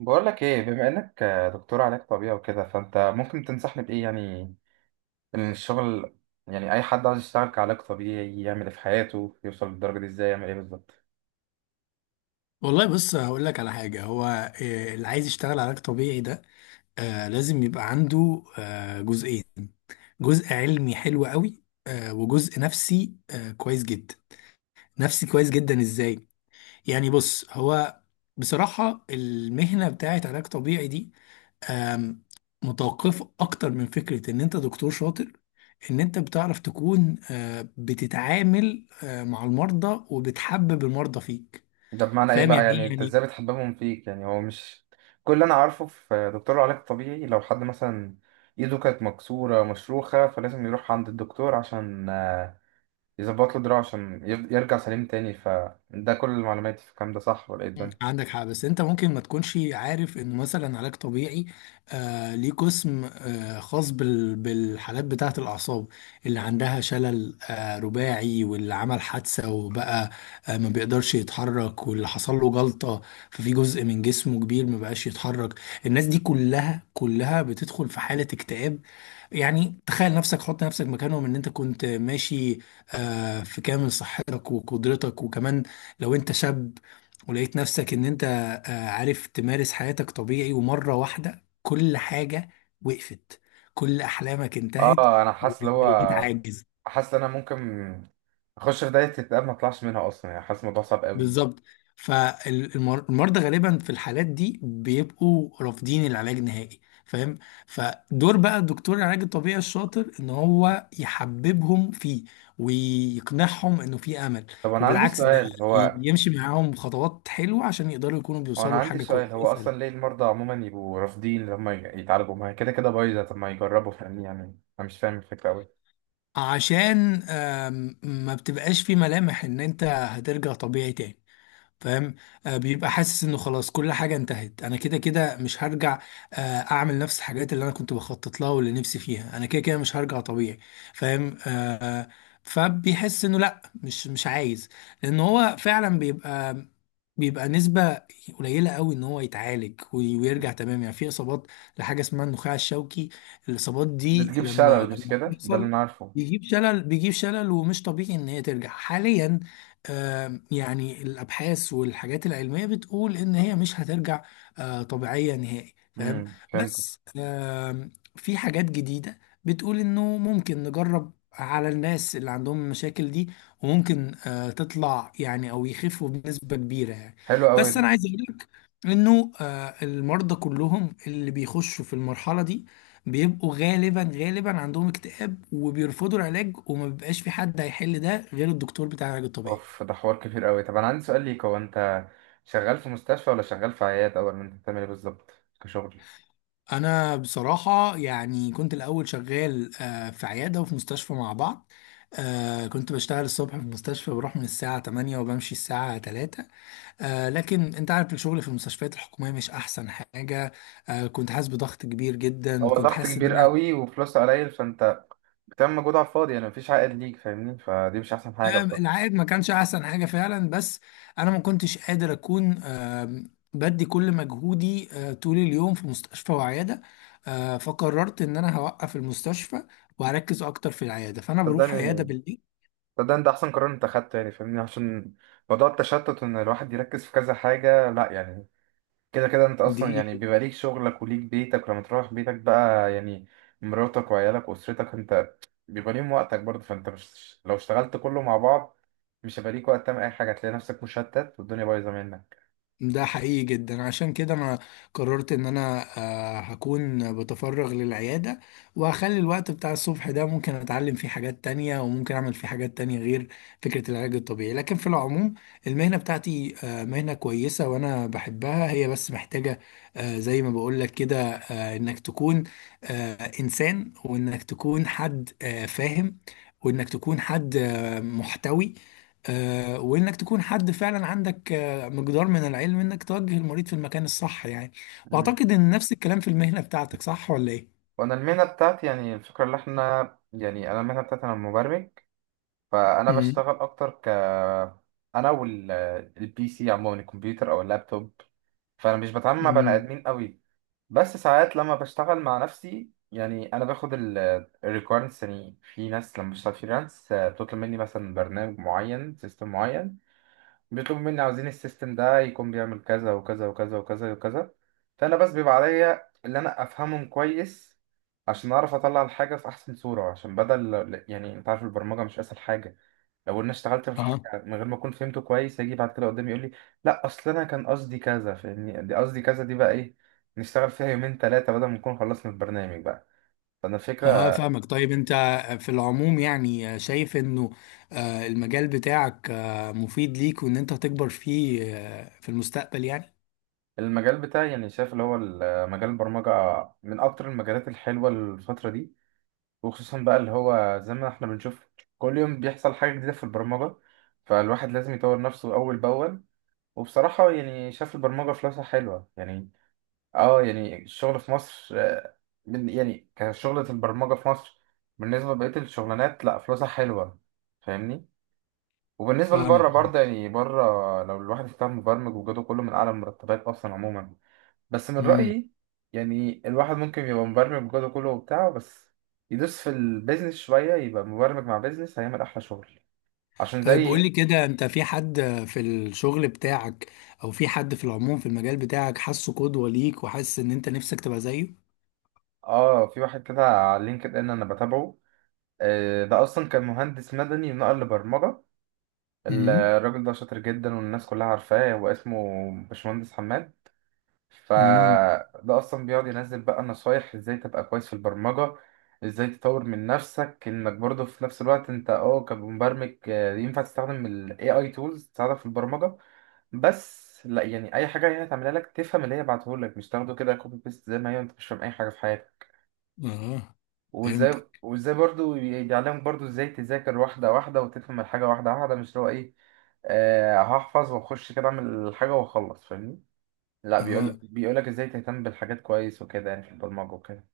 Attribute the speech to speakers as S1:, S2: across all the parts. S1: بقول لك ايه؟ بما انك دكتور علاج طبيعي وكده، فانت ممكن تنصحني بايه؟ يعني ان الشغل، يعني اي حد عايز يشتغل كعلاج طبيعي يعمل ايه في حياته؟ يوصل للدرجه دي ازاي؟ يعمل ايه بالظبط؟
S2: والله بص هقول لك على حاجة. هو اللي عايز يشتغل علاج طبيعي ده لازم يبقى عنده جزئين. جزء علمي حلو قوي وجزء نفسي كويس جدا. نفسي كويس جدا ازاي؟ يعني بص هو بصراحة المهنة بتاعت علاج طبيعي دي آم، متوقفة اكتر من فكرة ان انت دكتور شاطر، ان انت بتعرف تكون بتتعامل مع المرضى وبتحبب المرضى فيك.
S1: ده بمعنى ايه
S2: فاهم
S1: بقى؟
S2: يعني
S1: يعني
S2: ايه
S1: انت
S2: يعني؟
S1: ازاي بتحببهم فيك؟ يعني هو مش كل اللي انا عارفه في دكتور علاج طبيعي لو حد مثلا ايده كانت مكسوره مشروخه فلازم يروح عند الدكتور عشان يظبط له دراعه عشان يرجع سليم تاني. فده كل المعلومات في الكلام ده، صح ولا ايه الدنيا؟
S2: عندك حق، بس انت ممكن ما تكونش عارف انه مثلا علاج طبيعي ليه قسم خاص بالحالات بتاعه الاعصاب، اللي عندها شلل رباعي، واللي عمل حادثه وبقى ما بيقدرش يتحرك، واللي حصل له جلطه ففي جزء من جسمه كبير ما بقاش يتحرك. الناس دي كلها بتدخل في حاله اكتئاب. يعني تخيل نفسك، حط نفسك مكانهم، ان انت كنت ماشي في كامل صحتك وقدرتك، وكمان لو انت شاب ولقيت نفسك ان انت عارف تمارس حياتك طبيعي، ومرة واحدة كل حاجة وقفت، كل احلامك انتهت،
S1: اه، انا حاسس اللي هو،
S2: وبقيت عاجز.
S1: حاسس ان انا ممكن اخش في دايره اكتئاب ما اطلعش منها اصلا. يعني حاسس الموضوع صعب قوي.
S2: بالظبط. فالمرضى غالبا في الحالات دي بيبقوا رافضين العلاج نهائي، فاهم. فدور بقى دكتور العلاج الطبيعي الشاطر ان هو يحببهم فيه، ويقنعهم انه في امل،
S1: طب انا عندي
S2: وبالعكس، ده
S1: سؤال، هو
S2: يمشي معاهم خطوات حلوة عشان يقدروا يكونوا
S1: هو انا
S2: بيوصلوا
S1: عندي
S2: لحاجة
S1: سؤال
S2: كويسة.
S1: هو
S2: اسأل.
S1: اصلا ليه المرضى عموما يبقوا رافضين لما يتعالجوا؟ ما هي كده كده بايظه، طب ما يجربوا. فاهمني؟ يعني انا مش فاهم الفكره قوي.
S2: عشان ما بتبقاش في ملامح ان انت هترجع طبيعي تاني، فاهم. بيبقى حاسس انه خلاص كل حاجه انتهت، انا كده كده مش هرجع، آه، اعمل نفس الحاجات اللي انا كنت بخطط لها واللي نفسي فيها، انا كده كده مش هرجع طبيعي. فاهم. فبيحس انه لا، مش عايز. لان هو فعلا بيبقى نسبة قليلة قوي ان هو يتعالج ويرجع تمام. يعني في اصابات لحاجة اسمها النخاع الشوكي. الاصابات
S1: ده
S2: دي
S1: تجيب
S2: لما
S1: شلل، مش
S2: لما
S1: كده؟ ده اللي
S2: بتحصل
S1: انا عارفه.
S2: بيجيب شلل. بيجيب شلل، ومش طبيعي ان هي ترجع حاليا. يعني الابحاث والحاجات العلميه بتقول ان هي مش هترجع طبيعيه نهائي، فاهم.
S1: فهمت.
S2: بس في حاجات جديده بتقول انه ممكن نجرب على الناس اللي عندهم المشاكل دي، وممكن تطلع يعني، او يخفوا بنسبه كبيره يعني.
S1: حلو قوي
S2: بس
S1: ده.
S2: انا عايز اقول لك انه المرضى كلهم اللي بيخشوا في المرحله دي بيبقوا غالبا عندهم اكتئاب وبيرفضوا العلاج، وما بيبقاش في حد هيحل ده غير الدكتور بتاع العلاج الطبيعي.
S1: اوف، ده حوار كبير قوي. طب انا عندي سؤال ليك، هو انت شغال في مستشفى ولا شغال في عياده؟ ولا انت بتعمل ايه بالظبط كشغل؟
S2: انا بصراحه يعني كنت الاول شغال في عياده وفي مستشفى مع بعض. كنت بشتغل الصبح في المستشفى، بروح من الساعه 8 وبمشي الساعه 3. لكن انت عارف الشغل في المستشفيات الحكوميه مش احسن حاجه. كنت حاسس بضغط كبير جدا،
S1: هو
S2: كنت
S1: ضغط
S2: حاسس ان
S1: كبير
S2: انا
S1: قوي وفلوس قليل، فانت بتعمل مجهود على الفاضي، يعني مفيش عائد ليك، فاهمني؟ فدي مش احسن حاجه بصراحه.
S2: العائد ما كانش احسن حاجه فعلا، بس انا ما كنتش قادر اكون بدي كل مجهودي طول اليوم في مستشفى وعياده. فقررت ان انا هوقف المستشفى، وهركز اكتر في العياده، فانا بروح عياده
S1: صدقني،
S2: بالليل.
S1: صدقني ده احسن قرار انت اخدته، يعني فاهمني؟ عشان موضوع التشتت وان الواحد يركز في كذا حاجه، لا يعني. كده كده انت
S2: دي
S1: اصلا يعني بيبقى ليك شغلك وليك بيتك، ولما تروح بيتك بقى يعني مراتك وعيالك واسرتك، انت بيبقى ليهم وقتك برضه. فانت مش لو اشتغلت كله مع بعض مش هيبقى ليك وقت تعمل اي حاجه، هتلاقي نفسك مشتت والدنيا بايظه منك.
S2: ده حقيقي جدا. عشان كده انا قررت ان انا هكون بتفرغ للعيادة، وهخلي الوقت بتاع الصبح ده ممكن اتعلم فيه حاجات تانية وممكن اعمل فيه حاجات تانية غير فكرة العلاج الطبيعي. لكن في العموم المهنة بتاعتي مهنة كويسة وانا بحبها، هي بس محتاجة زي ما بقولك كده انك تكون آه، انسان، وانك تكون حد فاهم، وانك تكون حد محتوي، وانك تكون حد فعلا عندك مقدار من العلم انك توجه المريض في المكان الصح يعني.
S1: مم.
S2: واعتقد ان نفس الكلام في المهنة بتاعتك، صح ولا ايه؟
S1: وانا المهنه بتاعتي يعني الفكره اللي احنا، يعني انا المهنه بتاعتي انا مبرمج، فانا
S2: امم.
S1: بشتغل اكتر ك، انا والبي سي عموما، الكمبيوتر او اللابتوب. فانا مش بتعامل مع بني
S2: امم.
S1: ادمين قوي. بس ساعات لما بشتغل مع نفسي، يعني انا باخد الريكويرمنتس. يعني في ناس لما بشتغل فريلانس بتطلب مني مثلا برنامج معين، سيستم معين. بيطلبوا مني عاوزين السيستم ده يكون بيعمل كذا وكذا وكذا وكذا وكذا، فانا بس بيبقى عليا اللي انا افهمهم كويس عشان اعرف اطلع الحاجه في احسن صوره. عشان بدل، يعني انت عارف البرمجه مش اسهل حاجه، لو انا اشتغلت في
S2: اه.
S1: الحاجه من غير ما اكون فهمته كويس هيجي بعد كده قدامي يقول لي لا اصل انا كان قصدي كذا، فاهمني؟ دي قصدي كذا، دي بقى ايه، نشتغل فيها يومين ثلاثه بدل ما نكون خلصنا البرنامج بقى. فانا
S2: اه،
S1: الفكره،
S2: فاهمك. طيب انت في العموم يعني شايف انه المجال بتاعك مفيد ليك، وان انت هتكبر فيه في المستقبل يعني.
S1: المجال بتاعي يعني شايف اللي هو مجال البرمجه من اكتر المجالات الحلوه الفتره دي، وخصوصا بقى اللي هو زي ما احنا بنشوف كل يوم بيحصل حاجه جديده في البرمجه، فالواحد لازم يطور نفسه اول باول. وبصراحه يعني شايف البرمجه فلوسها حلوه يعني. اه، يعني الشغل في مصر يعني كشغلة البرمجة في مصر بالنسبة لبقية الشغلانات، لا فلوسها حلوة، فاهمني؟ وبالنسبة
S2: فاهمك.
S1: لبره برضه، يعني بره لو الواحد اشتغل مبرمج وجوده كله، من أعلى المرتبات أصلا عموما. بس من
S2: امم.
S1: رأيي يعني الواحد ممكن يبقى مبرمج وجوده كله وبتاع، بس يدوس في البيزنس شوية، يبقى مبرمج مع بيزنس، هيعمل أحلى شغل. عشان
S2: طيب قول
S1: زي،
S2: لي كده، انت في حد في الشغل بتاعك او في حد في العموم في المجال بتاعك حاسه قدوة ليك، وحاسس ان انت نفسك تبقى زيه؟
S1: اه، في واحد كده على لينكد إن أنا بتابعه، ده أصلا كان مهندس مدني ونقل لبرمجة. الراجل ده شاطر جدا، والناس كلها عارفاه، هو اسمه باشمهندس حماد.
S2: امم.
S1: فده اصلا بيقعد ينزل بقى نصايح ازاي تبقى كويس في البرمجة، ازاي تطور من نفسك، انك برضه في نفس الوقت انت اه كمبرمج ينفع تستخدم ال AI tools تساعدك في البرمجة. بس لا يعني اي حاجة هي هتعملها لك تفهم اللي هي بعتهولك، مش تاخده كده كوبي بيست زي ما هي انت مش فاهم اي حاجة في حياتك.
S2: اه،
S1: وازاي
S2: فهمتك.
S1: وازاي برضو بيعلمك برضو ازاي تذاكر واحدة واحدة وتفهم الحاجة واحدة واحدة، مش اللي هو ايه، آه هحفظ واخش كده اعمل الحاجة واخلص، فاهمني؟ لا،
S2: اه.
S1: بيقول، بيقولك ازاي تهتم بالحاجات كويس وكده يعني في البرمجة وكده.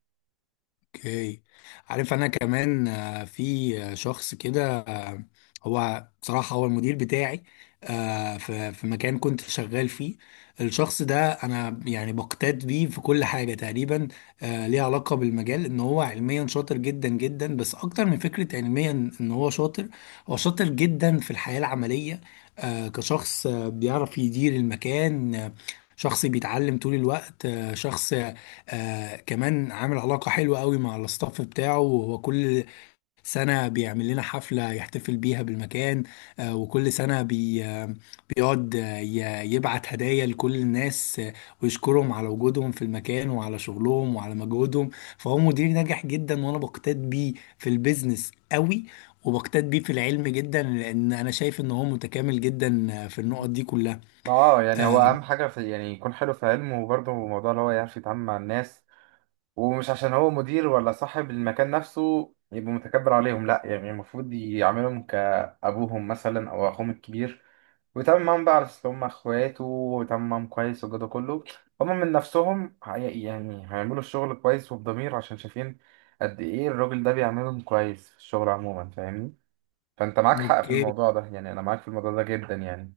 S2: اوكي. عارف انا كمان في شخص كده هو بصراحة هو المدير بتاعي في مكان كنت شغال فيه. الشخص ده انا يعني بقتات بيه في كل حاجة تقريبا ليها علاقة بالمجال. ان هو علميا شاطر جدا جدا، بس اكتر من فكرة علميا ان هو شاطر، هو شاطر جدا في الحياة العملية. كشخص بيعرف يدير المكان، شخص بيتعلم طول الوقت، شخص كمان عامل علاقة حلوة قوي مع الاستاف بتاعه. وهو كل سنة بيعمل لنا حفلة يحتفل بيها بالمكان. وكل سنة بيقعد يبعت هدايا لكل الناس، ويشكرهم على وجودهم في المكان وعلى شغلهم وعلى مجهودهم. فهو مدير ناجح جدا، وانا بقتاد بيه في البيزنس قوي، وبقتاد بيه في العلم جدا، لان انا شايف ان هو متكامل جدا في النقط دي كلها.
S1: ما اه يعني هو
S2: آه.
S1: اهم حاجه في، يعني يكون حلو في علمه وبرضه موضوع اللي هو يعرف يتعامل مع الناس. ومش عشان هو مدير ولا صاحب المكان نفسه يبقى متكبر عليهم، لا يعني المفروض يعاملهم كابوهم مثلا او اخوهم الكبير، وبيتعامل معاهم بقى على أساس إن هم إخواته، وبيتعامل معاهم كويس. والجو ده كله هم من نفسهم يعني هيعملوا الشغل كويس وبضمير، عشان شايفين قد إيه الراجل ده بيعملهم كويس في الشغل عموما، فاهمني؟ فأنت معاك حق في
S2: اوكي.
S1: الموضوع ده، يعني أنا معاك في الموضوع ده جدا يعني.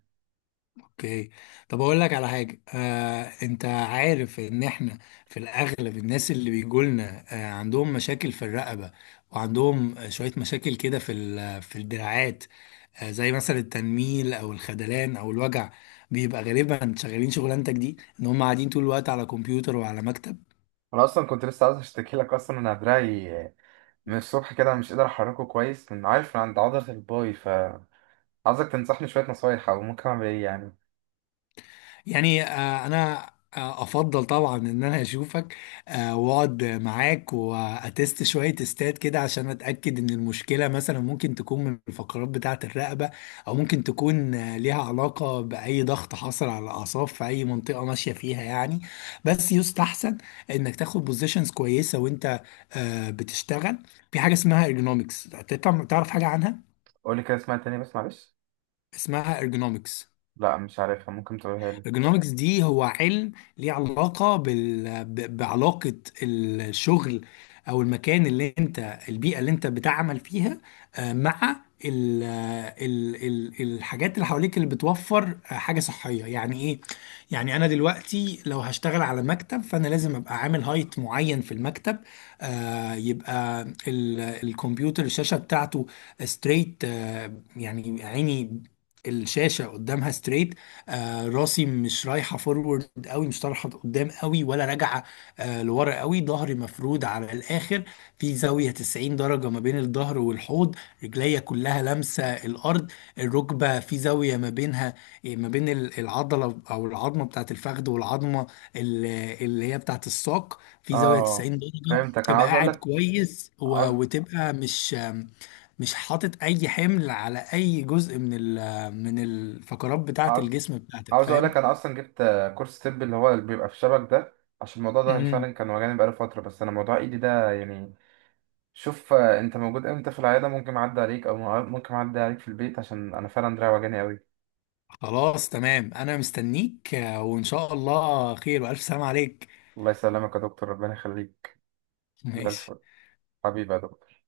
S2: اوكي. طب اقول لك على حاجه. انت عارف ان احنا في الاغلب الناس اللي بيجولنا عندهم مشاكل في الرقبه، وعندهم شويه مشاكل كده في في الدراعات، زي مثلا التنميل او الخدلان او الوجع. بيبقى غالبا شغالين شغلانتك دي ان هم قاعدين طول الوقت على كمبيوتر وعلى مكتب.
S1: أنا أصلا كنت لسه عاوز أشتكي لك أصلا، إن دراعي من الصبح كده مش قادر أحركه كويس، من عارف من عند عضلة الباي، فعاوزك تنصحني شوية نصايح أو ممكن أعمل إيه يعني.
S2: يعني انا افضل طبعا ان انا اشوفك واقعد معاك واتست شويه تستات كده، عشان اتاكد ان المشكله مثلا ممكن تكون من الفقرات بتاعه الرقبه، او ممكن تكون ليها علاقه باي ضغط حصل على الاعصاب في اي منطقه ماشيه فيها يعني. بس يستحسن انك تاخد بوزيشنز كويسه وانت بتشتغل. في حاجه اسمها ارجونومكس. تعرف حاجه عنها؟
S1: قولي كده اسمها تاني بس معلش.
S2: اسمها ارجونومكس.
S1: لا مش عارفها، ممكن تقولها لي.
S2: الجنوركس دي هو علم ليه علاقة بعلاقة الشغل، أو المكان اللي أنت، البيئة اللي أنت بتعمل فيها مع الحاجات اللي حواليك، اللي بتوفر حاجة صحية. يعني إيه؟ يعني أنا دلوقتي لو هشتغل على مكتب فأنا لازم أبقى عامل هايت معين في المكتب. يبقى الكمبيوتر، الشاشة بتاعته ستريت. يعني عيني الشاشة قدامها ستريت. راسي مش رايحه فورورد قوي، مش طالعه قدام قوي ولا راجعه لورا قوي. ظهري مفرود على الاخر، في زاويه 90 درجه ما بين الظهر والحوض. رجليا كلها لامسه الارض. الركبه في زاويه ما بينها ما بين العضله او العظمه بتاعت الفخذ، والعظمه ال- اللي هي بتاعت الساق، في زاويه
S1: اه
S2: 90 درجه.
S1: فهمتك. انا
S2: تبقى
S1: عاوز اقول
S2: قاعد
S1: لك،
S2: كويس
S1: عاوز،
S2: وتبقى مش مش حاطط اي حمل على اي جزء من من الفقرات بتاعة
S1: عاوز
S2: الجسم بتاعتك،
S1: عاوز اقول
S2: فاهم.
S1: لك، انا اصلا جبت كورس طب اللي هو اللي بيبقى في شبك ده، عشان موضوع ظهري فعلا
S2: امم.
S1: كان وجعني بقاله فتره. بس انا موضوع ايدي ده يعني، شوف انت موجود امتى في العياده؟ ممكن اعدي عليك، او ممكن اعدي عليك في البيت، عشان انا فعلا دراعي وجعني قوي.
S2: خلاص، تمام. انا مستنيك، وان شاء الله خير، والف سلام عليك.
S1: الله يسلمك يا دكتور، ربنا يخليك. زي
S2: ماشي.
S1: الفل. حبيبي يا دكتور.